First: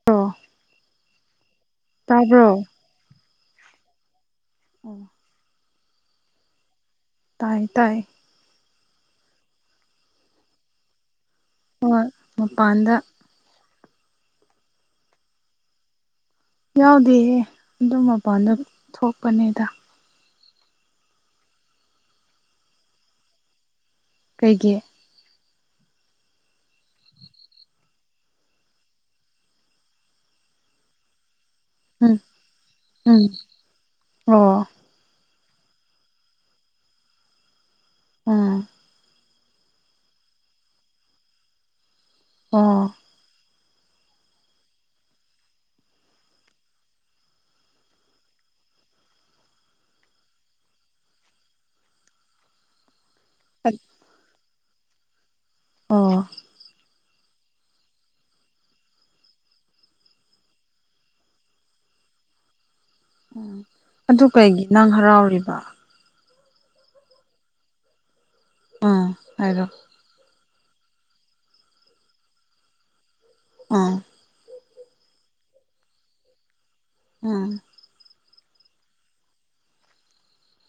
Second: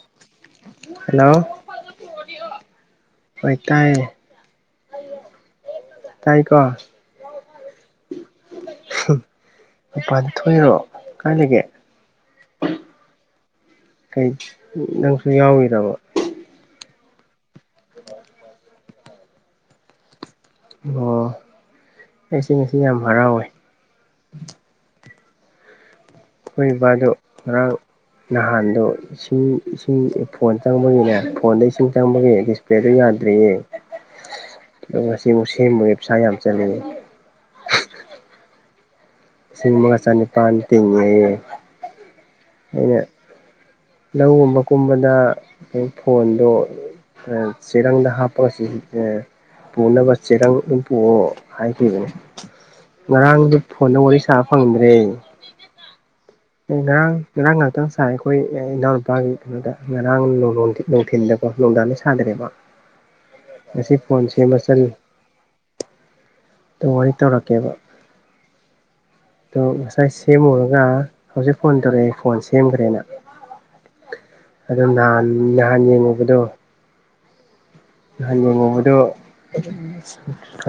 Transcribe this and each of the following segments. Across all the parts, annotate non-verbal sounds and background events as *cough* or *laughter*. *inaudible* Hello ꯇꯥꯕ꯭ꯔꯣ ꯍꯣꯏ ꯇꯥꯏꯌꯦ꯫ ꯑꯣ꯫ ꯇꯥꯏꯀꯣ꯫ ꯇꯥꯏꯌꯦ ꯇꯥꯏꯌꯦ꯫ ꯃꯄꯥꯟꯗ ꯊꯣꯛꯏꯔꯣ ꯀꯥꯏ ꯂꯩꯒꯦ꯫ ꯍꯣꯏ ꯃꯄꯥꯟꯗ꯫ ꯀꯩ ꯅꯪꯁꯨ ꯌꯥꯎꯔꯤꯔꯕ꯫ ꯌꯥꯎꯗꯦꯍ‌ꯦ ꯑꯗꯨꯝ ꯃꯄꯥꯟꯗ ꯊꯣꯛꯄꯅꯦꯗ꯫ ꯑꯣ ꯑꯩꯁꯦ ꯉꯁꯤ ꯌꯥꯝ ꯍꯔꯥꯎꯋꯦ꯫ ꯀꯩꯒꯤ꯫ ꯑꯈꯣꯏ ꯕꯥꯕꯥꯗꯨ ꯉꯔꯥꯡ ꯅꯍꯥꯟꯗꯣ ꯏꯁꯤꯡ ꯏꯁꯤꯡ ꯐꯣꯟ ꯆꯪꯕꯒꯤꯅꯦ ꯐꯣꯟꯗ ꯏꯁꯤꯡ ꯎꯝ ꯆꯪꯕꯒꯤ ꯗꯤꯁꯄꯦꯂꯦꯗꯣ ꯎꯝ ꯌꯥꯗ꯭ꯔ‌ꯦꯌꯦ ꯑꯣ ꯑꯗꯨꯒ ꯉꯁꯤꯃꯨꯛ ꯁꯦꯝꯃꯨꯔꯦ ꯄꯩꯁꯥ ꯌꯥꯝ ꯆꯠꯂ‌ꯦ꯫ ꯑꯥ꯫ ꯂꯤꯁꯤꯡ ꯑꯃꯒ ꯆꯅꯤꯄꯥꯟ ꯇꯤꯡꯉꯦ ꯑꯣ ꯑꯩꯅ ꯂꯧꯒꯨꯝꯕ ꯀꯨꯝꯕꯗ ꯐꯣꯟꯗꯣ ꯆꯔꯦꯡꯗ ꯍꯥꯞꯄ ꯁꯤꯖꯤ ꯄꯨꯅꯕ ꯆꯦꯔꯪ ꯑꯗꯨꯨꯝꯄꯣꯛꯑꯣ ꯍꯥꯏꯈꯤꯕꯅꯦ꯫ ꯉꯔꯥꯡꯗꯨ ꯐꯣꯟꯗ ꯋꯥꯔꯤ ꯁꯥꯕ ꯐꯪꯗ꯭ꯔꯦ꯫ ꯑꯣ꯫ ꯑꯩ ꯉꯔꯥꯡ ꯉꯔꯥꯡ ꯉꯥꯏꯍꯥꯛꯇꯪ ꯁꯥꯏ ꯑꯩꯈꯣꯏ ꯏꯅꯥꯎꯅꯨꯄꯥꯒꯤ ꯀꯩꯅꯣꯗ ꯉꯔꯥꯡ ꯅꯨꯡ ꯅꯨꯡꯊꯤꯟꯗ꯫ ꯅꯨꯡꯗꯥꯡꯗꯤ ꯁꯥꯅꯗꯔ‌ꯦꯕ꯫ ꯎꯝ ꯑꯗꯨ ꯀꯩꯒꯤ ꯅꯪ ꯍꯔꯥꯎꯔꯤꯕ꯫ ꯑꯗꯣ ꯋꯥꯔꯤ ꯇꯧꯔꯛꯀꯦꯕ ꯎꯝ ꯑꯗꯣ ꯍꯥꯏꯔꯣ ꯉꯁꯥꯏ ꯁꯦꯝꯃꯨꯔꯒ ꯍꯧꯖꯤꯛ ꯐꯣꯟ ꯇꯧꯔꯛꯑꯦ ꯐꯣꯟ ꯁꯦꯝꯈ꯭ꯔꯦꯅ꯫ ꯑꯥ꯫ ꯑꯗꯨ ꯅꯍꯥꯟ ꯅꯍꯥꯟ ꯌꯦꯡꯉꯨꯕꯗꯣ꯫ ꯎꯝ꯫ ꯅꯍꯥꯟ ꯌ‌ꯦꯡꯎꯕꯗꯣ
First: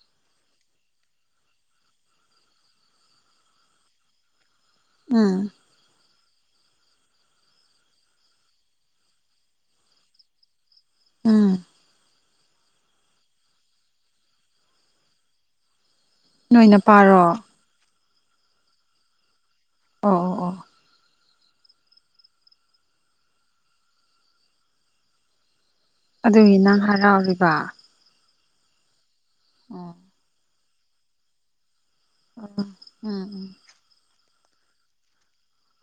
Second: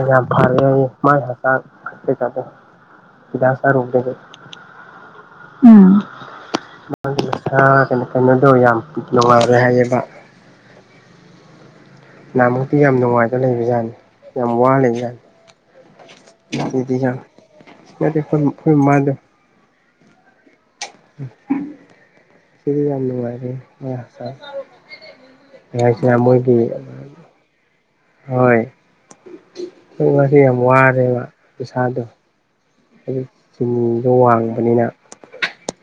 ꯌꯥꯝ ꯐꯔꯦ ꯃꯥꯏ ꯍꯆꯥꯡ ꯀꯩꯀꯥꯗ‌ꯣ꯫ ꯍꯤꯗꯥꯛ ꯆꯥꯔꯨꯕꯗꯩ ꯎꯝ꯫ ꯎꯝ ꯃꯥ ꯃꯁꯥ ꯀꯩꯅꯣ ꯀꯩꯅꯣꯗꯣ ꯌꯥꯝ ꯅꯨꯡꯉꯥꯏꯔꯦ ꯍꯥꯏꯌꯦꯕ꯫ ꯎꯝ ꯅꯍꯃꯨꯛꯇꯤ ꯌꯥꯝ ꯅꯨꯡꯉꯥꯏꯕ ꯂꯩꯕꯖꯥꯠꯅꯤ ꯌꯥꯝ ꯋꯥ ꯂꯩꯕꯖꯥꯠꯅꯤ ꯅꯣꯏ ꯉꯁꯤꯗꯤ ꯌꯥꯝ ꯅꯄꯥꯔꯣ ꯅꯠꯇꯦ ꯈ‌ꯣꯏ ꯃꯥ ꯈꯣꯏ ꯃꯥꯗꯣ ꯑꯣ ꯑꯣ ꯑꯣ ꯁꯤꯗꯤ ꯌꯥꯝꯅꯨꯡꯉꯥꯏꯔ‌ꯦ *unintelligible* ꯑꯩ ꯍꯥꯏꯁꯤꯅ ꯃꯣꯏꯒꯤ ꯕꯥ ꯍꯣꯏ ꯑꯣ ꯉꯁꯤ ꯌꯥꯝ ꯋꯥꯔꯦꯕ ꯄꯩꯁꯥꯗꯣ ꯑꯥ ꯑꯗꯨꯆꯤꯅꯤꯗꯣ ꯋꯥꯡꯕꯅꯤꯅ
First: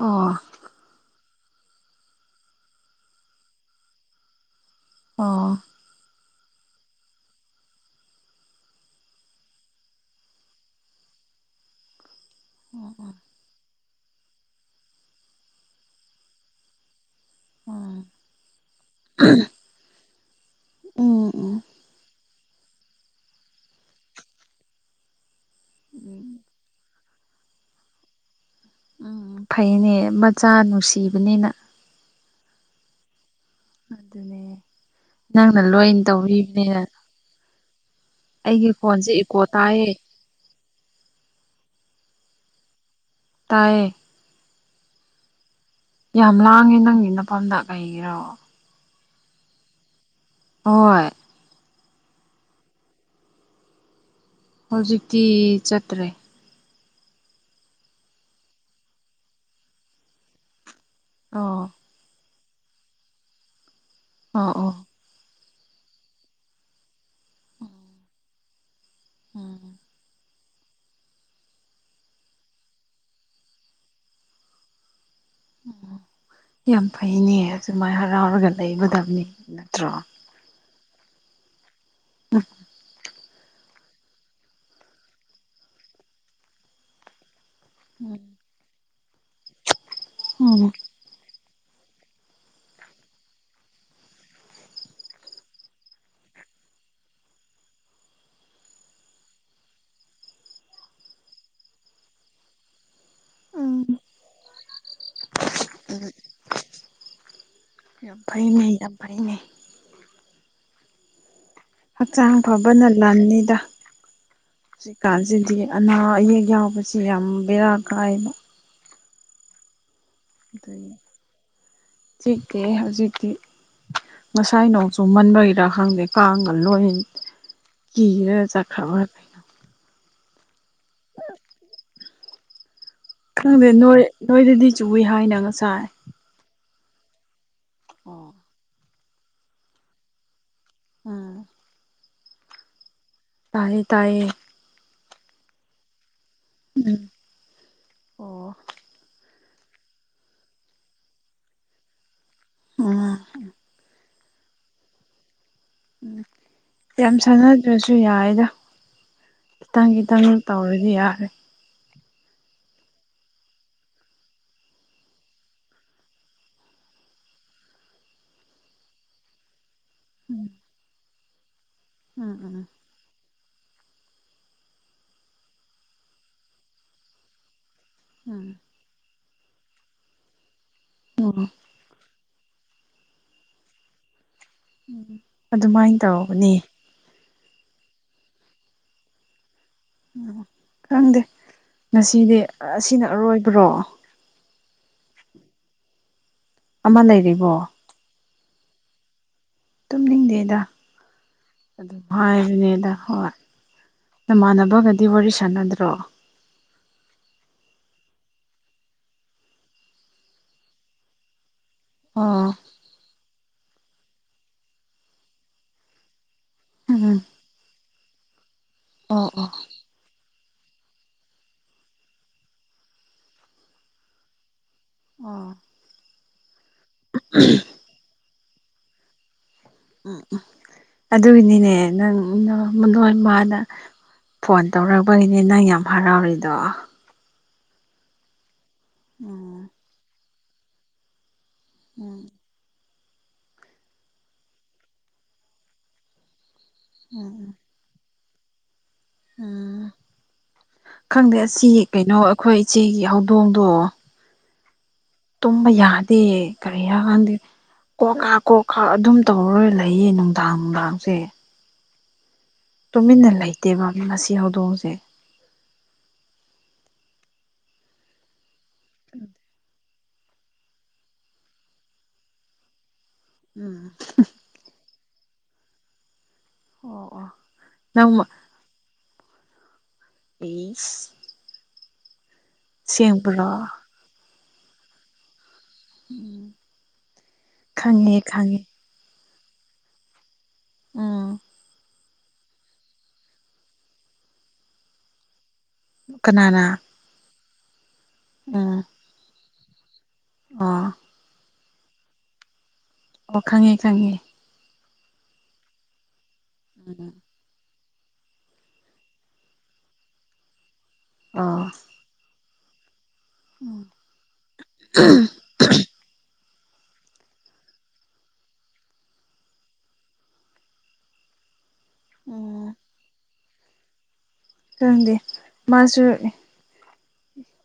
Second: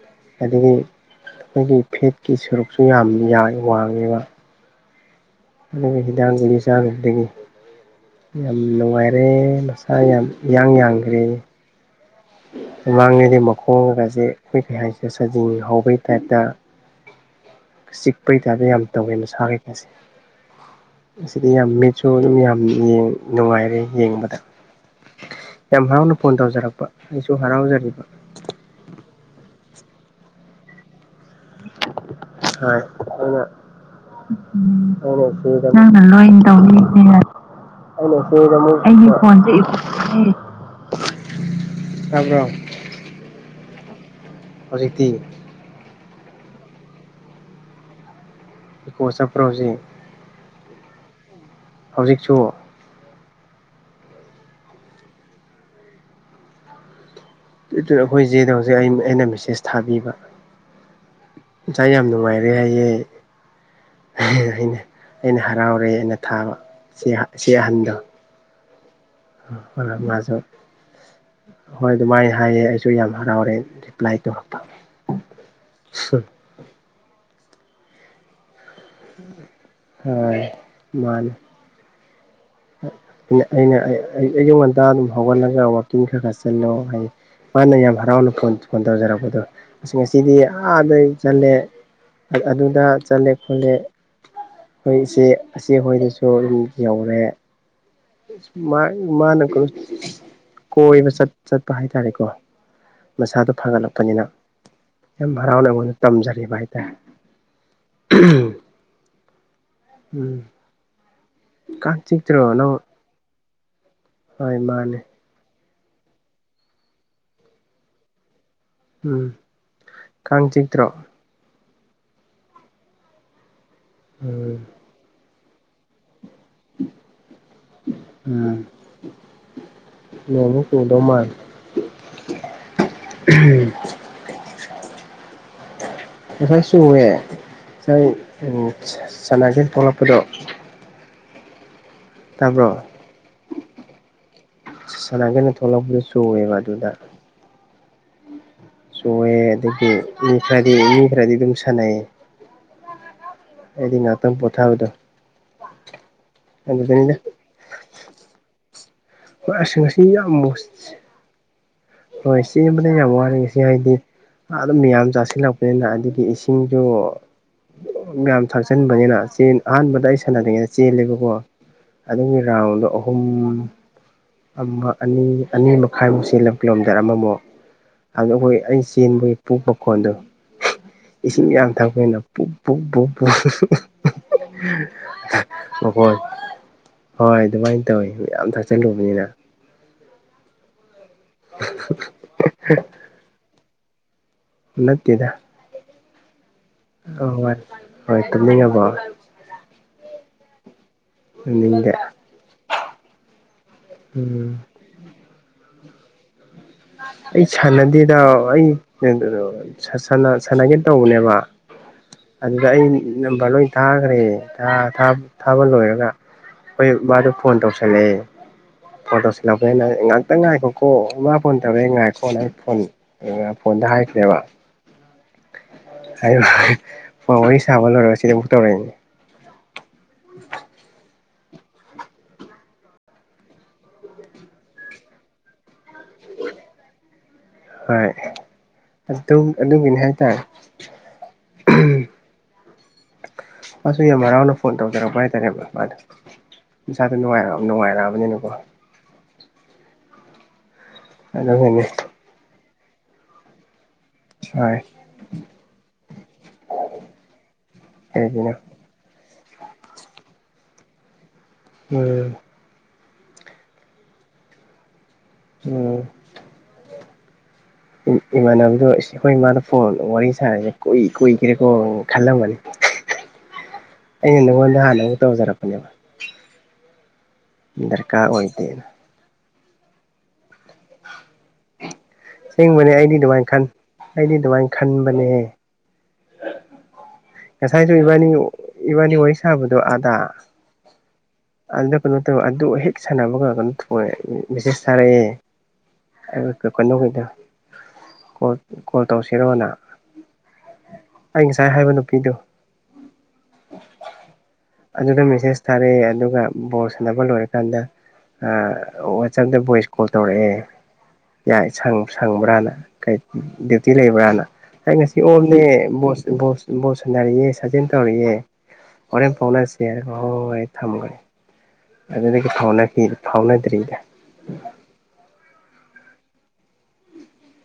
ꯑꯣ ꯑꯗꯒꯤ ꯑꯩꯈꯣꯏꯒꯤ ꯐꯦꯠꯀꯤ ꯁꯔꯨꯛꯁꯨ ꯌꯥꯝ ꯋꯥꯡꯉꯦꯕ ꯑꯣ ꯑꯗꯨꯒꯤ ꯍꯤꯗꯥꯛꯒꯨꯂꯤ ꯆꯔꯨꯕꯗꯒꯤ ꯌꯥꯝ ꯅꯨꯡꯉꯥꯏꯔꯦ ꯃꯁꯥ ꯌꯥꯝ ꯏꯌꯥꯡ ꯌꯥꯡꯈ꯭ꯔꯦ ꯑꯣ ꯃꯃꯥꯡꯉꯩꯗꯤ ꯃꯈꯣꯡꯒꯁꯦ ꯑꯩꯈꯣꯏ ꯀꯩ ꯍꯥꯏꯁꯤꯔꯥ ꯁꯖꯤꯡ ꯍꯧꯕꯩ ꯇꯥꯏꯞꯇ ꯎꯝ ꯆꯤꯛꯄꯩ ꯇꯥꯏꯞꯇꯥ ꯌꯥꯝ ꯇꯧꯋꯦ ꯃꯁꯥ ꯀꯩꯀꯥꯁꯦ ꯎꯝ ꯉꯁꯤꯗꯤ ꯎꯝ ꯌꯥꯝ ꯃꯤꯠꯁꯨ ꯑꯗꯨꯝ ꯌꯥꯝ ꯅꯨꯡꯉꯥꯏꯔꯦ ꯌꯦꯡꯕꯗ ꯌꯥꯝ ꯍꯔꯥꯎꯅ ꯎꯝ ꯐꯣꯟ ꯇꯧꯖꯔꯛꯄ ꯑꯩꯁꯨ ꯍꯔꯥꯎꯖꯔꯤꯕ ꯎꯝ ꯐꯩꯌꯦꯅꯦ ꯃꯆꯥ ꯅꯨꯡꯁꯤꯕꯅꯤꯅ ꯑꯗꯨꯅꯦ ꯍꯣꯏꯑꯗꯨꯅ ꯅꯪꯅ ꯂꯣꯏ ꯇꯧꯕꯤꯕꯅꯤꯅ *unintelligible* ꯑꯩꯒꯤ ꯑꯩ ꯐꯣꯟꯁꯦ ꯐꯣꯟ ꯏꯀꯣ ꯁꯦ ꯇꯥꯏꯌꯦ *unintelligible* ꯇꯥꯕꯔꯣ ꯇꯥꯏꯌꯦ ꯍꯧꯖꯤꯛꯇꯤ ꯌꯥꯝ ꯂꯥꯡꯉꯦ ꯅꯪꯒꯤ ꯅꯐꯝꯗ ꯀꯩꯒꯤꯔꯣ ꯏꯀꯣ ꯆꯥꯥꯠꯄꯔꯣ ꯍꯧꯖꯤꯛ ꯍꯣꯏ ꯍꯧꯖꯤꯛꯁꯨ ꯍꯧꯖꯤꯛꯇꯤ ꯆꯠꯇ꯭ꯔꯦ ꯑꯩꯈꯣꯏ ꯆꯦꯗꯣ ꯍꯧꯖꯤꯛ ꯑꯩ ꯑꯩꯅ ꯃꯦꯁꯦꯖ ꯊꯥꯕꯤꯕ ꯑꯣ ꯉꯁꯥꯏ ꯌꯥꯝ ꯅꯨꯡꯉꯥꯏꯔꯦ ꯔꯦ ꯍꯥꯏꯌꯦ ꯑꯣ ꯑꯣ ꯑꯩꯅ ꯑꯩꯅ ꯍꯔꯥꯎꯔꯦꯅ ꯊꯥꯕ ꯆꯦ ꯑꯍꯟꯗꯣ ꯎꯝ ꯃꯖꯨ ꯍꯣꯏ ꯑꯗꯨꯃꯥꯏꯅ ꯍꯥꯏꯌꯦ ꯑꯩꯁꯨ ꯌꯥꯝ ꯍꯔꯥꯎꯔꯦ ꯔꯤꯄ꯭ꯂꯥꯏ ꯇꯧꯔꯛꯄ ꯌꯥꯝ ꯐꯩꯅꯦ ꯑꯗꯨꯃꯥꯏꯅ ꯍꯔꯥꯎꯔꯒ ꯂꯩꯒꯗꯕꯅꯤ ꯅꯠꯇ꯭ꯔꯣ ꯍꯣꯏ ꯃꯥꯅꯤ ꯎꯝ ꯑꯩꯅ ꯑꯩꯅ ꯑꯌꯨꯛ ꯉꯟꯇꯥ ꯑꯗꯨꯝ ꯍꯧꯒꯠꯂꯒ ꯋꯥꯛꯀꯤꯡ ꯈꯔ ꯈꯔ ꯆꯜꯂꯣ ꯍꯥꯏꯌꯦ ꯃꯥꯅ ꯌꯥꯝ ꯎꯝ ꯍꯔꯥꯎꯅꯐꯣꯟ ꯐꯣꯟ ꯇꯧꯖꯔꯛꯄꯗꯣ ꯉꯁꯤ ꯉꯁꯤꯗꯤ ꯎꯝ ꯑꯥꯗ ꯆꯜꯂꯦ ꯑꯗꯨꯗ ꯆꯠꯂꯦ ꯈꯣꯠꯂꯦ ꯑꯩꯈꯣꯏ ꯏꯆꯦ ꯏꯆꯦ ꯍꯣꯏꯗꯁꯨ ꯑꯗꯨꯝ ꯌꯧꯔꯦ ꯃꯥ ꯃꯥꯅ ꯀꯣ ꯀꯣꯏꯕ ꯆꯠ ꯆꯠꯄ ꯍꯥꯏꯇꯥꯔꯦꯀꯣ ꯃꯁꯥꯗꯣ ꯎꯝ ꯐꯒꯠꯂꯛꯄꯅꯤꯅ ꯌꯥꯝ ꯍꯔꯥꯎꯅ ꯑꯩꯉꯣꯟꯗ ꯇꯝꯖꯔꯤꯕ ꯍꯥꯏꯇꯥꯔꯦ ꯌꯥ ꯐꯩ *unintelligible* ꯐꯩꯅꯦ ꯎꯝ ꯍꯛꯆꯥꯡ ꯐꯕꯅ ꯂꯟꯅꯤꯗ ꯍꯧꯖꯤꯛꯀꯥꯟ *unintelligible* ꯑꯅꯥ ꯑꯌꯦꯛ ꯌꯥꯎꯕꯁꯤ ꯌꯥꯝ ꯕꯦꯔꯥ ꯀꯥꯏꯕ ꯎꯝ ꯑꯗꯨꯅꯤ ꯆꯤꯛꯇꯦ ꯍꯧꯖꯤꯛꯇꯤ ꯉꯁꯥꯏ ꯅꯣꯡꯁ ꯆꯨꯝꯃꯟꯕꯒꯤꯔꯥ ꯈꯪꯗꯦ ꯀꯥꯡꯒ ꯂꯣꯏ ꯀꯤꯔ ꯆꯠꯈ꯭ꯔꯕ ꯅꯣꯡꯃꯨꯛ ꯆꯨꯗꯧ ꯃꯥꯜꯂꯤ ꯈꯪꯗꯦ ꯅꯣꯏ ꯅꯣꯏꯗꯗꯤ ꯆꯨꯏ ꯍꯥꯏꯅ ꯉꯁꯥꯏ ꯉꯁꯥꯏ ꯆꯣꯡꯑꯦ ꯉꯁꯥꯏ ꯑꯣ ꯎꯝ ꯁꯥ ꯁꯥꯟꯅꯁꯦꯅ ꯊꯣꯛꯂꯛꯄꯗꯣ ꯑꯥ ꯇꯥꯕ꯭ꯔꯣ ꯇꯥꯏꯌꯦ ꯇꯥꯏꯌꯦ ꯁꯥꯟꯅꯒꯦꯅ ꯊꯣꯛꯂꯛꯄꯗꯨ ꯆꯨꯑꯦꯕ ꯑꯗꯨꯗ ꯎꯝ ꯑꯣ ꯆꯣꯡꯑꯦ ꯑꯗꯨꯒꯤ ꯃꯤ ꯈꯔꯗꯤ ꯃꯤ ꯈꯔꯗꯤ ꯑꯗꯨꯝ ꯁꯥꯟꯅꯩꯌꯦ ꯑꯥ ꯑꯩꯗꯤ ꯅꯥꯇꯝ ꯄꯣꯊꯥꯕꯗꯣ ꯎꯝ ꯌꯥꯝ ꯁꯥꯟꯅꯗ꯭ꯔꯁꯨ ꯌꯥꯏꯗ ꯈꯤꯇꯪ ꯈꯤꯇꯪ ꯇꯧꯔꯗꯤ ꯌꯥꯔꯦ ꯍꯣꯏ ꯆꯦꯟꯕꯅ ꯌꯥꯝ ꯋꯥꯔꯦ ꯁꯤ ꯍꯥꯏꯗꯤ ꯑꯗꯨꯝ ꯌꯥꯝ ꯆꯥꯁꯤꯜꯂꯛꯄꯅꯤꯅ ꯑꯗꯒꯤ ꯏꯁꯤꯡꯁꯨ ꯃꯌꯥꯝ ꯊꯥꯛꯆꯟꯕꯅꯤꯅ ꯆꯦꯟ ꯑꯍꯥꯟꯕꯗ ꯑꯩ ꯎꯝ ꯁꯥꯟꯅ꯭ꯔꯤꯉꯩ ꯆꯦꯜꯂꯦꯕꯀꯣ ꯑꯗꯨꯒꯤ ꯎꯝ ꯔꯥꯎꯟꯗꯣ *unintelligible* ꯑꯍꯨꯝ ꯑꯃ ꯑꯅꯤ ꯑꯅꯤ ꯃꯈꯥꯏꯃꯨꯛ ꯁꯤꯜꯂꯝ ꯀꯤꯂꯣꯃꯤꯇꯔ ꯑꯃꯃꯨꯛ ꯑꯗꯨꯒ ꯎꯝ ꯑꯩ ꯆꯦꯟꯕꯩ ꯄꯨꯛ ꯃꯈꯣꯟꯜꯗꯣ ꯎꯝ ꯏꯁꯤꯡ ꯌꯥꯝ ꯊꯛꯄꯅ ꯄꯨꯛ ꯄꯨꯛ ꯄꯨꯛ ꯎꯝ ꯑꯗꯨꯃꯥꯏꯅ ꯇꯧꯕꯅꯦ ꯍꯣꯏ ꯑꯗꯨꯃꯥꯏꯅ ꯇꯧꯏ ꯃꯌꯥꯝ ꯊꯛꯆꯜꯂꯨꯕꯅꯤꯅ ꯈꯪꯗꯦ ꯉꯁꯤꯗꯤ ꯑꯁꯤꯅ ꯑꯔꯣꯏꯕꯔꯣ ꯅꯠꯇꯦꯗ ꯑꯃ ꯂꯩꯔꯤꯕꯣ *unintelligible* ꯍꯣꯏ ꯇꯨꯝꯅꯤꯡꯉꯕꯣ ꯇꯨꯝꯅꯤꯡꯗꯦꯗ ꯑꯗꯨꯝ ꯍꯥꯏꯕꯅꯦꯗ ꯍꯣꯏ ꯅꯃꯥꯟꯅꯕꯒꯗꯤ ꯋꯥꯔꯤ ꯁꯥꯟꯅꯗ꯭ꯔꯣ ꯑꯩ ꯁꯥꯟꯅꯗꯦꯗ ꯑꯩ ꯁꯥꯅ ꯁꯥꯟꯅꯒꯦ ꯇꯧꯕꯅꯦꯕ ꯑꯣ ꯑꯗꯨꯗ ꯑꯩ ꯅꯝꯕꯔ ꯂꯣꯏ ꯊꯥꯒ꯭ꯔꯦ ꯑꯥ ꯊꯥꯝ ꯊꯥꯕ ꯂꯣꯏꯔꯒ ꯍꯣꯏ ꯎꯝ ꯃꯥꯗꯨ ꯐꯣꯟ ꯇꯧꯁꯜꯂꯛꯑ‌ꯦ ꯐꯣꯟ ꯑꯣ ꯑꯣ ꯇꯧꯁꯤꯜꯂꯕꯅꯦꯅ ꯉꯥꯛ ꯈꯤꯇꯪ ꯉꯥꯏꯈꯣꯀꯣ ꯃꯥ ꯐꯣꯟ ꯇꯧꯔꯛꯑꯦ ꯉꯥꯏꯈꯣꯅ ꯑꯩ ꯐꯣꯟ ꯐꯣꯟꯗ ꯍꯥꯏꯈ꯭ꯔꯦꯕ ꯑꯣ ꯐ‌ꯣꯟ ꯋꯥꯔꯤ ꯁꯥꯕ ꯂꯣꯏꯔꯒ ꯁꯤꯗ ꯑꯃꯨꯛ ꯇꯧꯔꯛꯏꯅꯦ ꯎꯝ ꯎ ꯑꯗꯨꯒꯤꯅꯤꯅꯦ ꯅꯪ ꯅ ꯅ‌ꯣꯏ ꯃꯅ ꯐꯣꯟ ꯇꯧꯔꯛꯄꯒꯤꯅꯦ ꯅꯪ ꯌꯥꯝ ꯍꯔꯥꯎꯔꯤꯗꯣ ꯍꯣꯏ ꯑꯗꯨꯝ ꯎꯝ ꯑꯗꯨꯒꯤꯅꯤ ꯍꯥꯏꯇꯥꯏ ꯎꯝ ꯃꯥꯁꯨ ꯌꯥꯝ ꯍꯔꯥꯎꯅ ꯐꯣꯟ ꯇꯧꯖꯔꯛꯄ ꯍꯥꯏꯇꯥꯔꯦ *unintelligible* ꯏꯁꯥꯗꯨ ꯎꯝ ꯅꯨꯡꯉꯥꯏ ꯎꯝ ꯅꯨꯡꯉꯥꯏꯔꯛꯑꯕꯅꯤꯅꯀꯣ ꯎꯝ ꯈꯪꯗꯦ ꯑꯁꯤ ꯀꯩꯅꯣ ꯑꯩꯈꯣꯏ ꯏꯆꯦꯒꯤ ꯍꯧꯗꯣꯡꯗꯣ ꯍ‌ꯣꯏ ꯇꯨꯝꯕ ꯌꯥꯗꯦ ꯀꯔꯤꯔ ꯈꯪꯗ‌ꯦ ꯀꯣꯛ ꯀꯥ ꯀꯣꯛ ꯀꯥ ꯑꯗꯨꯝ ꯇꯧꯔ ꯂꯩꯌꯦ ꯅꯨꯡꯗꯥꯡ ꯅꯨꯡꯗꯥꯡꯁꯦ *unintelligible* ꯇꯨꯃꯤꯟꯅ ꯂꯩꯇꯦꯕ ꯃꯁꯤ ꯍꯧꯗꯣꯡꯁꯦ ꯎꯝ ꯏꯃꯥꯟꯅꯕꯗꯣ ꯏꯁ ꯑꯩꯈꯣꯏ ꯏꯃꯥꯗ ꯐꯣꯟ ꯋꯥꯔꯤ ꯁꯥꯔꯤꯅꯤ ꯀꯨꯏ ꯀꯨꯏꯈ꯭ꯔꯦꯀꯣ ꯈꯜꯂꯝꯕꯅꯤ ꯎꯝ ꯑꯩꯅ ꯅꯪꯉꯣꯟꯗ ꯍꯥꯟꯅ ꯑꯃꯨꯛ ꯇꯧꯖꯔꯛ ꯄꯅꯤꯕ ꯑꯣ ꯑꯣ ꯅꯪ ꯗꯔꯀꯥꯔ ꯑꯣꯏꯗꯦꯅ ꯄꯤꯁ ꯑꯁ‌ꯦꯡꯕꯅꯦ ꯑꯩꯗꯤ ꯑꯗꯨꯃꯥꯏꯅ ꯁꯦꯡꯕ꯭ꯔꯣ ꯈꯟ ꯑꯩꯗꯤ ꯑꯗꯨꯃꯥꯏꯅ ꯈꯟꯕꯅꯦ ꯎꯝ ꯉꯁꯥꯏꯗꯨ ꯈꯪꯉꯦ ꯏꯕꯥꯅꯤ ꯈꯪꯉꯦ ꯏꯕꯥꯅꯤ ꯋꯥꯔꯤ ꯁꯥꯕꯗꯨ ꯑꯥꯗꯥ ꯎꯝ ꯑꯗꯨ *unintelligible* ꯑꯗꯨ ꯍꯦꯛ ꯁꯥꯟꯅꯕ ꯂꯣꯏꯕꯒ ꯃꯦꯁꯦꯁ ꯊꯥꯔꯛꯑꯦ ꯀꯅꯥꯅ *unintelligible* ꯀꯣꯜ ꯀꯣꯜ ꯇꯧꯁꯤꯔꯣꯅ ꯑꯥ ꯑꯩ ꯉꯁꯥꯏ ꯍꯥꯏꯕ ꯅꯨꯄꯤꯗꯨ ꯑꯣ ꯈꯪꯉꯦ ꯈꯪꯉꯦ ꯑꯗꯨꯗ ꯃꯦꯁꯦꯁ ꯊꯥꯔꯛꯑꯦ ꯑꯗꯨꯒ ꯕꯣꯜ ꯁꯥꯟꯅꯕ ꯂꯣꯏꯔꯀꯥꯟꯗ ꯑ ꯋꯥꯆꯞꯇ ꯚꯣꯏꯁ ꯀꯣꯜ ꯇꯧꯔꯛꯑꯦ ꯌꯥꯏ ꯑꯣ ꯁꯪ ꯁꯪꯕ꯭ꯔꯥꯅ ꯀꯩ ꯗ꯭ꯌꯨꯇꯤ ꯂꯩꯕ꯭ꯔꯥꯅ ꯑꯩ ꯉꯁꯤ ꯑ‌ꯣꯐꯅ‌ꯦ ꯕ‌ꯣꯁ ꯕ‌ꯣꯁ ꯕ‌ꯣꯜ ꯁꯥꯟꯅꯔꯤꯑꯦ ꯁꯥꯖꯤꯟ ꯇꯧꯔꯤꯑꯦ ꯍꯣꯔꯦꯟ ꯐꯥꯎꯅꯁꯦ ꯍꯣꯏ ꯍ‌ꯣꯏ ꯊꯝꯈ꯭ꯔꯦ ꯑꯗꯨꯗꯒꯤ ꯐꯥꯎꯅ ꯐꯥꯎꯅꯗ꯭ꯔꯤꯗ ꯈꯪꯗ‌ꯦ ꯃꯥꯁꯨ *unintelligible*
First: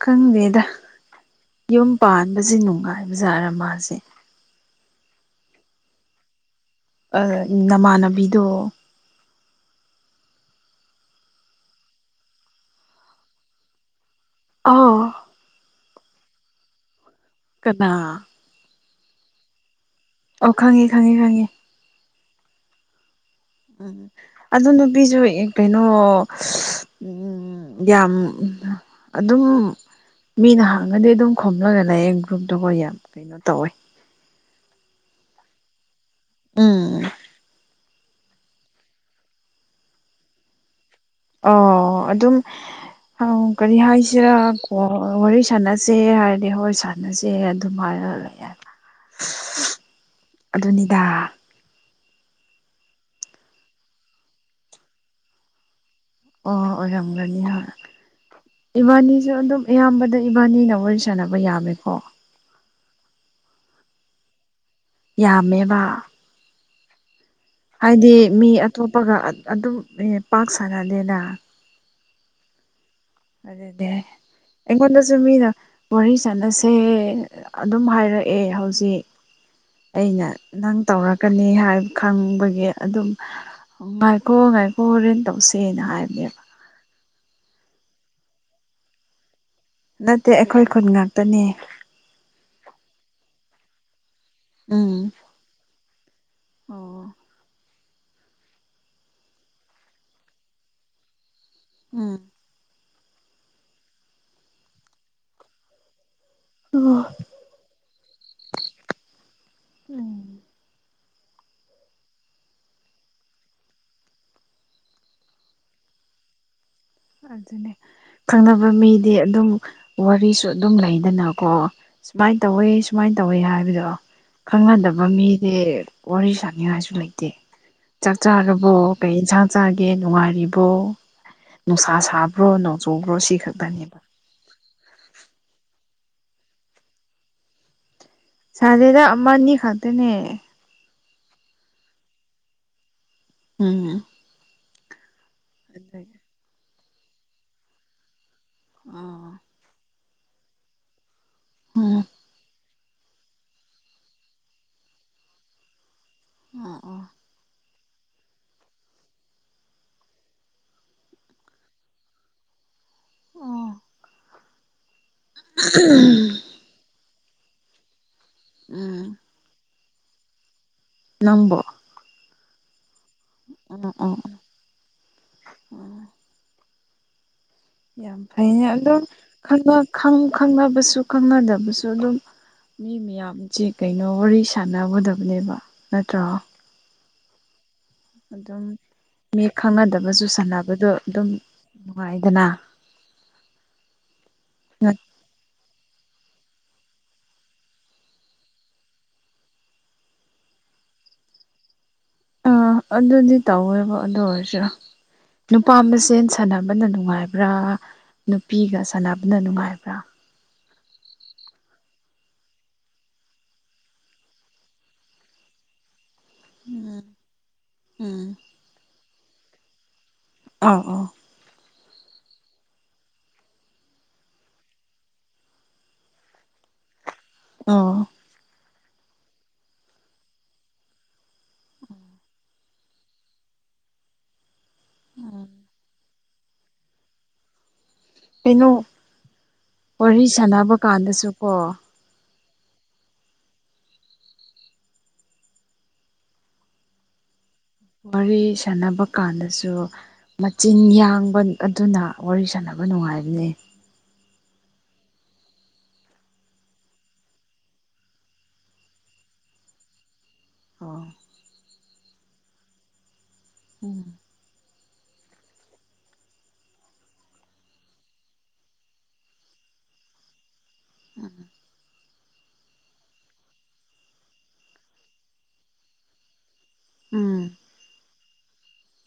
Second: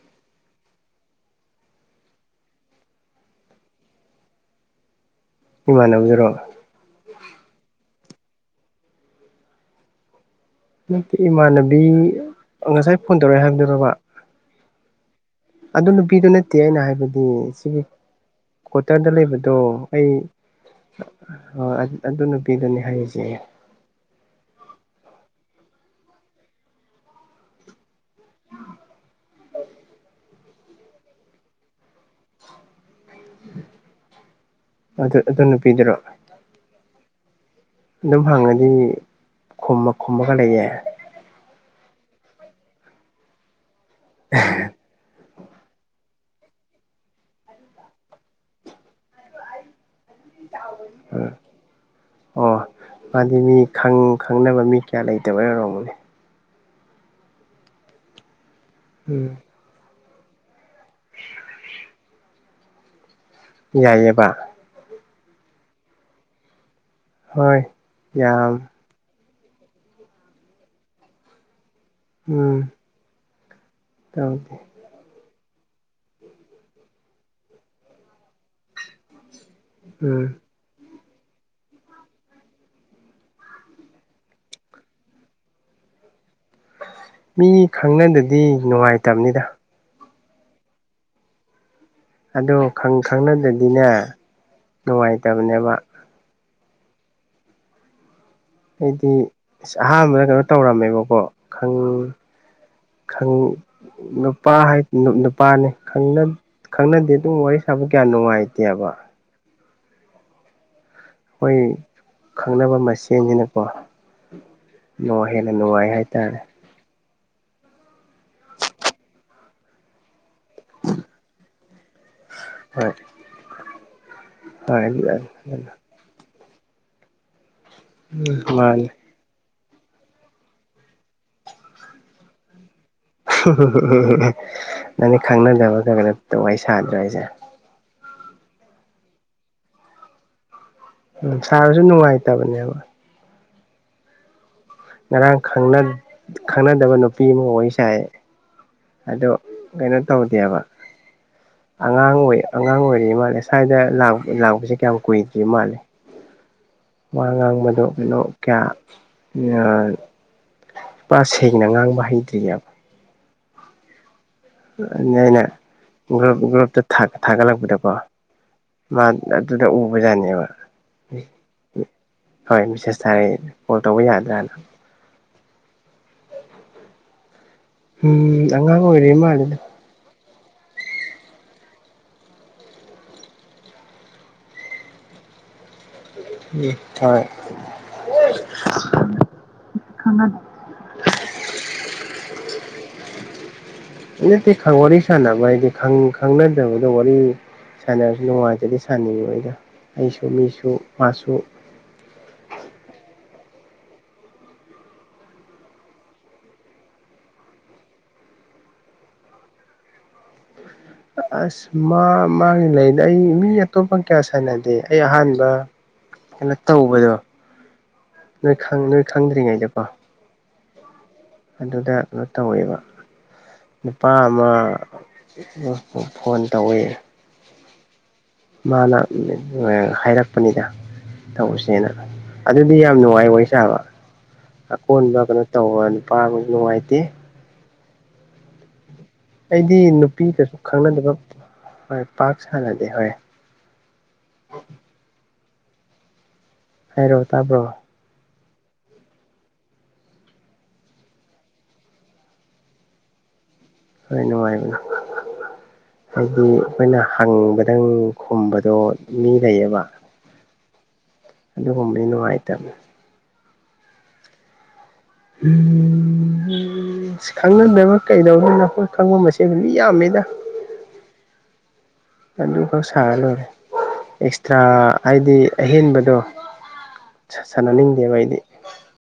ꯈꯪꯗꯦꯗ ꯌꯨꯝ ꯄꯥꯟꯕꯖꯤ ꯅꯨꯡꯉꯥꯏꯕ ꯖꯥꯠꯔ ꯃꯥꯖꯦ ꯏꯃꯥꯟꯅꯕꯗꯨꯔꯣ ꯑ ꯅꯃꯥꯟꯅꯕꯤꯗꯣ ꯅꯠꯇꯦ ꯏꯃꯥꯟꯅꯕꯤ ꯑ ꯉꯁꯥꯏ ꯐꯣꯟ ꯇꯧꯔꯛꯑꯦ ꯍꯥꯏꯕꯗꯨꯔꯣꯕ꯫ ꯑꯥ ꯑꯗꯨ ꯅꯨꯄꯤꯗꯨ ꯅꯠꯇꯦ ꯑꯩꯅ ꯍꯥꯏꯕꯗꯤ ꯁꯤꯒꯤ ꯀꯅꯥ ꯀ꯭ꯋꯥꯇꯔꯗ ꯂꯩꯕꯗꯣ ꯑꯩ ꯑꯣ ꯈꯪꯉꯦ ꯈꯪꯉꯦ ꯈꯪꯉꯦ ꯑ ꯑꯗꯨ ꯅꯨꯄꯤꯗꯨꯅꯤ ꯍꯥꯏꯔꯤꯖꯦ ꯎꯝ ꯑꯗꯨ ꯅꯨꯄꯤꯖꯨ ꯑꯦ ꯀꯩꯅꯣ ꯌꯥꯝ ꯑꯗꯨꯝ ꯃꯤꯅ ꯍꯥꯡꯉꯗꯤ ꯑꯗꯨꯝ ꯈꯨꯝꯂꯒ ꯂꯩꯌꯦ ꯒ꯭ꯔꯨꯞꯇꯨꯕꯨ ꯌꯥꯝ ꯀꯩꯅꯣ ꯇꯧꯋꯦ ꯑꯗꯨ ꯑꯗꯨ ꯅꯨꯄꯤꯗꯨꯔꯣ ꯎꯝ ꯑꯗꯨꯝ ꯍꯪꯑꯗꯤ ꯈꯨꯝꯃ ꯈꯨꯝꯃ ꯀ ꯂꯩꯌꯦ꯫ ꯑꯧ ꯑꯗꯨꯝ ꯑꯧ ꯀꯔꯤ ꯍꯥꯏꯁꯤꯔꯥ ꯀꯣ ꯑꯣ ꯋꯥꯔꯤ ꯁꯥꯟꯅꯁꯦ ꯍꯥꯏꯔꯗꯤ ꯍꯣꯏ ꯁꯥꯟꯅꯁꯦ ꯑꯗꯨꯝ ꯍꯥꯏꯔ ꯂꯩ ꯌꯥ ꯑꯗꯨꯅꯤꯗ *unintelligible* ꯑꯣ ꯃꯥꯗꯤ ꯃꯤ ꯈꯪ ꯈꯪꯅꯕ ꯃꯤ ꯀꯌꯥ ꯂꯩꯇꯕꯩ ꯑꯣꯏꯔꯝꯒꯅꯤ ꯑꯣ ꯑꯣꯏꯔꯝꯒꯅꯤ ꯍꯣꯏ ꯏꯕꯥꯅꯤꯁꯨ ꯑꯗꯨꯝ ꯑꯌꯥꯝꯕꯗ ꯏꯕꯥꯅꯤꯅ ꯋꯥꯔꯤ ꯁꯥꯟꯅꯕ ꯌꯥꯝꯃꯦꯀꯣ꯫ ꯌꯥꯏꯌꯦꯕ ꯌꯥꯝꯃꯦꯕ ꯍꯣꯏ ꯍꯥꯏꯗꯤ ꯃꯤ ꯑꯇꯣꯞꯄꯒ ꯑꯗꯨꯝ ꯄꯥꯛ ꯁꯅꯗꯦꯅ ꯎꯝ ꯑꯗꯨꯗꯤ ꯇꯧꯗꯦ ꯑꯩꯉꯣꯟꯗꯁꯨ ꯃꯤꯅ ꯋꯥꯔꯤ ꯁꯥꯟꯅꯁꯦ ꯑꯗꯨꯝ ꯍꯥꯏꯔꯛꯑꯦ ꯍꯧꯖꯤꯛ꯫ ꯑꯩꯅ ꯅꯪ ꯇꯧꯔꯛꯀꯅꯤ ꯍꯥꯏ ꯈꯪꯕꯒꯤ ꯑꯗꯨꯝ ꯉꯥꯏꯈꯣ ꯉꯥꯏꯈꯣ ꯍꯣꯔꯦꯟ ꯇꯧꯁꯦꯅ ꯍꯥꯏꯕꯅꯦꯕ ꯃꯤ ꯈꯪꯅꯗꯗꯤ ꯅꯨꯡꯉꯥꯏꯇꯕꯅꯤꯗ ꯅꯠꯇꯦ ꯑꯩꯈꯣꯏ ꯈꯨꯟ ꯉꯥꯛꯇꯅꯦ ꯑꯗꯣ ꯈꯪ ꯈꯪꯅꯗꯗꯤꯅꯦ ꯎꯝ ꯑꯣ ꯑꯩꯗꯤ ꯏꯁ ꯑꯍꯥꯟꯕꯗ ꯀꯩꯅꯣ ꯇꯧꯔꯝꯃꯦꯕꯀꯣ ꯈꯪ ꯎꯝ ꯈꯪ ꯅꯨꯄꯥ ꯅꯨꯄꯥꯅꯤ ꯈꯪꯅ ꯎꯝ ꯈꯪꯅꯗꯦ ꯑꯗꯨꯝ ꯋꯥꯔꯤ ꯁꯥꯕꯥ ꯀꯌꯥ ꯅꯨꯡꯉꯥꯏꯇꯦ ꯍꯥꯏꯕ ꯎꯝ ꯍꯣꯏ ꯈꯪꯅꯕ ꯃꯁꯦꯟꯅꯤꯅꯀꯣ ꯅꯨꯡꯉꯥꯏ ꯍꯦꯟꯅ ꯅꯨꯡꯉꯥꯏ ꯍꯥꯏꯇꯥꯔꯦ ꯑꯗꯨꯅꯦ ꯈꯪꯅꯕ ꯃꯤꯗꯤ ꯑꯗꯨꯝ ꯋꯥꯔꯤꯁꯨ ꯑꯗꯨꯝ ꯂꯩꯗꯅꯀꯣ ꯁꯨꯃꯥꯏ ꯇꯧꯋꯦ ꯁꯨꯃꯥꯏ ꯇꯧꯋꯦ ꯍꯥꯏꯕꯗꯣ꯫ ꯈꯪꯅꯗꯕ ꯃꯤꯗꯤ ꯋꯥꯔꯤ ꯁꯅꯤꯡꯉꯥꯏꯁꯨ ꯂꯩꯇꯦ ꯆꯥꯛ ꯆꯥꯔꯕꯣ ꯀꯩ ꯏꯟꯁꯥꯡ ꯆꯥꯒꯦ ꯅꯨꯡꯉꯥꯏꯔꯤꯕꯣ ꯅꯨꯡꯁꯥ ꯁꯥꯕ꯭ꯔꯣꯅꯣ ꯆꯣꯡꯈ꯭ꯔꯣꯁꯤ ꯅꯪꯗꯤ ꯈꯪꯅꯗꯕꯗ ꯀꯩꯅꯣ ꯋꯥꯔꯤ ꯁꯥꯗ꯭ꯔꯣ ꯍꯥꯏꯁꯦ ꯁꯥꯗꯦꯗ ꯑꯃꯅꯤ ꯈꯛꯇꯅꯦ ꯎꯝ ꯁꯥꯔꯁꯨ ꯅꯨꯡꯉꯥꯏꯇꯕꯅꯦꯕ ꯎꯝ ꯉꯔꯥꯡ ꯈꯪꯅ ꯑꯗꯨ ꯈꯪꯅꯗꯕ ꯅꯨꯄꯤ ꯑꯃ ꯋꯥꯔꯤ ꯁꯥꯏꯌꯦ꯫ ꯑꯣ ꯑꯗꯣ ꯀꯩꯅꯣ ꯇꯧꯗꯦꯕ ꯎꯝ ꯑꯉꯥꯡ ꯑꯣꯏ ꯑꯉꯥꯡ ꯑꯣꯏꯔꯤ ꯃꯥꯜꯂꯦ ꯁ꯭ꯋꯥꯏꯗ ꯂꯥꯛꯄꯁꯦ ꯀꯌꯥꯝ ꯀꯨꯏꯗ꯭ꯔꯤ ꯃꯥꯜꯂꯦ *inaudible* ꯑꯣ ꯑꯣ ꯋꯥ ꯉꯥꯡꯕꯗꯣ ꯀꯩꯅꯣ ꯀꯌꯥ ꯄ ꯁꯦꯡꯅ ꯉꯥꯡꯕ ꯍꯩꯇ꯭ꯔꯤꯌꯦꯕ ꯑꯣ ꯅꯣꯏꯅ ꯒ꯭ꯔꯨꯞ ꯒ꯭ꯔꯨꯞꯇ ꯊꯥꯒꯠꯂꯛꯄꯗꯀꯣ ꯎꯝ ꯃꯥꯅ ꯑꯗꯨꯗ ꯎꯕꯖꯥꯠꯅꯦꯕ ꯅꯪꯕꯣ ꯍꯣꯏ ꯃꯤꯁꯦꯁ ꯊꯥꯏꯌꯦ ꯀꯣꯜ ꯑꯣ ꯇꯧꯕ ꯑꯣ ꯌꯥꯗ꯭ꯔꯦ ꯍꯥꯏꯅ ꯑꯣ ꯌꯥꯝ ꯐꯩꯅꯦ ꯑꯗꯨꯝ ꯈꯪꯅꯕꯁꯨ ꯈꯪꯅꯗꯕꯁꯨ ꯑꯗꯨꯝ ꯃꯤ ꯃꯌꯥꯝꯁꯦ ꯀꯩꯅꯣ ꯋꯥꯔꯤ ꯁꯥꯟꯅꯒꯗꯕꯅꯦꯕ ꯅꯠꯇ꯭ꯔꯣ UNINTELLIGIBLE ꯑꯗꯨꯝ ꯃꯤ ꯈꯪꯉ ꯈꯪꯅꯗꯕꯁꯨ ꯁꯥꯟꯅꯕꯗꯣ ꯑꯗꯨꯝ ꯅꯨꯡꯉꯥꯏꯗꯅ ꯅꯠꯇꯦ ꯈꯪ ꯋꯥꯔꯤ ꯁꯥꯟꯅꯕ ꯍꯥꯏꯗꯤ ꯈꯪꯅꯗꯕꯗ ꯋꯥꯔꯤ ꯁꯥꯟꯅꯔꯖꯨ ꯅꯨꯡꯉꯥꯏꯇ꯭ꯔꯗꯤ ꯁꯅꯤꯡꯉꯛꯑꯣꯏꯗ ꯑꯩꯁꯨ ꯃꯤꯁꯨ ꯃꯥꯁꯨ ꯑꯥ ꯑꯗꯨꯗꯤ ꯇꯧꯋꯦꯕ ꯑꯗꯨ ꯑꯣꯏꯔꯁꯨ ꯅꯨꯄꯥ ꯃꯁꯦꯟ ꯁꯥꯟꯅꯕꯅ ꯅꯨꯡꯉꯥꯏꯕ꯭ꯔꯥ ꯅꯨꯄꯤꯒ ꯁꯥꯟꯅꯕꯅ ꯅꯨꯡꯉꯥꯏꯕ꯭ꯔꯥ ꯑꯥꯑꯁ ꯃꯥ ꯃꯥꯒꯤ ꯂꯩꯗ ꯑꯩ ꯃꯤ ꯑꯇꯣꯞꯄ ꯀꯌꯥ ꯁꯥꯟꯅꯗꯦ ꯑꯩ ꯑꯍꯥꯟꯕ ꯀꯩꯅꯣ ꯇꯧꯕꯗꯣ ꯅꯣꯏ ꯈꯪ ꯅꯣꯏ ꯈꯪꯗ꯭ꯔꯤꯉꯩꯗꯀꯣ ꯑꯣ ꯑꯣ ꯑꯗꯨꯗ ꯀꯩꯅꯣ ꯇꯧꯋꯦꯕ ꯅꯨꯄꯥ ꯑꯃ ꯎꯪꯎꯪ ꯐꯣꯟ ꯇꯧꯋꯦ ꯑꯣꯑꯣ ꯃꯥꯅ ꯑꯗꯨꯝ ꯉꯥꯏꯔꯣꯅ ꯍꯥꯏꯔꯛꯄꯅꯤꯗ ꯇꯧꯁꯦꯅ ꯑꯥ ꯗꯨꯗꯤ ꯌꯥꯝ ꯅꯨꯡꯉꯥꯏ ꯋꯥꯔꯤ ꯁꯥꯕ ꯑꯀꯣꯟꯕ ꯀꯩꯅꯣ ꯇꯧꯕ ꯅꯨꯄꯥꯕꯨꯖꯨ ꯅꯨꯡꯉꯥꯏꯇꯦ ꯀꯩꯅꯣ ꯑꯩꯗꯤ ꯋꯥꯔꯤ ꯅꯨꯄꯤꯒꯁꯨ ꯁꯥꯟꯅꯕ ꯈꯪꯅꯗꯕ ꯀꯥꯟꯗꯁꯨ ꯀꯣ ꯍꯣꯏ ꯄꯥꯛ ꯁꯥꯟꯅꯗꯦ ꯍꯣꯏ ꯍꯥꯏꯔꯣ ꯇꯥꯕ꯭ꯔꯣ ꯋꯥꯔꯤ ꯁꯥꯟꯅꯕ ꯀꯥꯟꯗꯁꯨ ꯃꯆꯤꯟ ꯌꯥꯡꯕ ꯑꯗꯨꯅ ꯋꯥꯔꯤ ꯁꯥꯟꯅꯕ ꯅꯨꯡꯉꯥꯏꯕꯅꯦ ꯍꯣꯏ ꯅꯨꯡꯉꯥꯏꯕꯅꯦ ꯑꯗꯨ ꯑꯩꯅꯥ ꯍꯪꯕꯗꯪ ꯈꯨꯝꯕꯗꯣ ꯃꯤ ꯂꯩꯌꯦꯕ ꯑꯣ ꯑꯗꯨꯒꯨꯝꯕꯗꯤ ꯅꯨꯡꯉꯥꯏꯇꯕꯅꯤ ꯎꯝ INAUDIBLE ꯑꯥꯁ ꯈꯪꯅꯅꯕ ꯀꯩꯅꯣꯃ ꯑꯩꯈꯣꯏ ꯈꯪꯕ ꯃꯁꯦꯟ ꯃꯤ ꯌꯥꯝꯃꯦꯗꯥ ꯎꯪꯩꯎꯪ ꯑꯗꯨꯈꯛ ꯁꯥꯔ ꯂꯣꯏꯔꯦ ꯑꯦꯛꯁꯇ꯭ꯔꯥ ꯍꯥꯏꯗꯤ ꯑꯍꯦꯟꯕꯗꯣ ꯎꯝ ꯁꯥꯟꯅꯅꯤꯡꯗꯦꯕ ꯑꯩꯗꯤ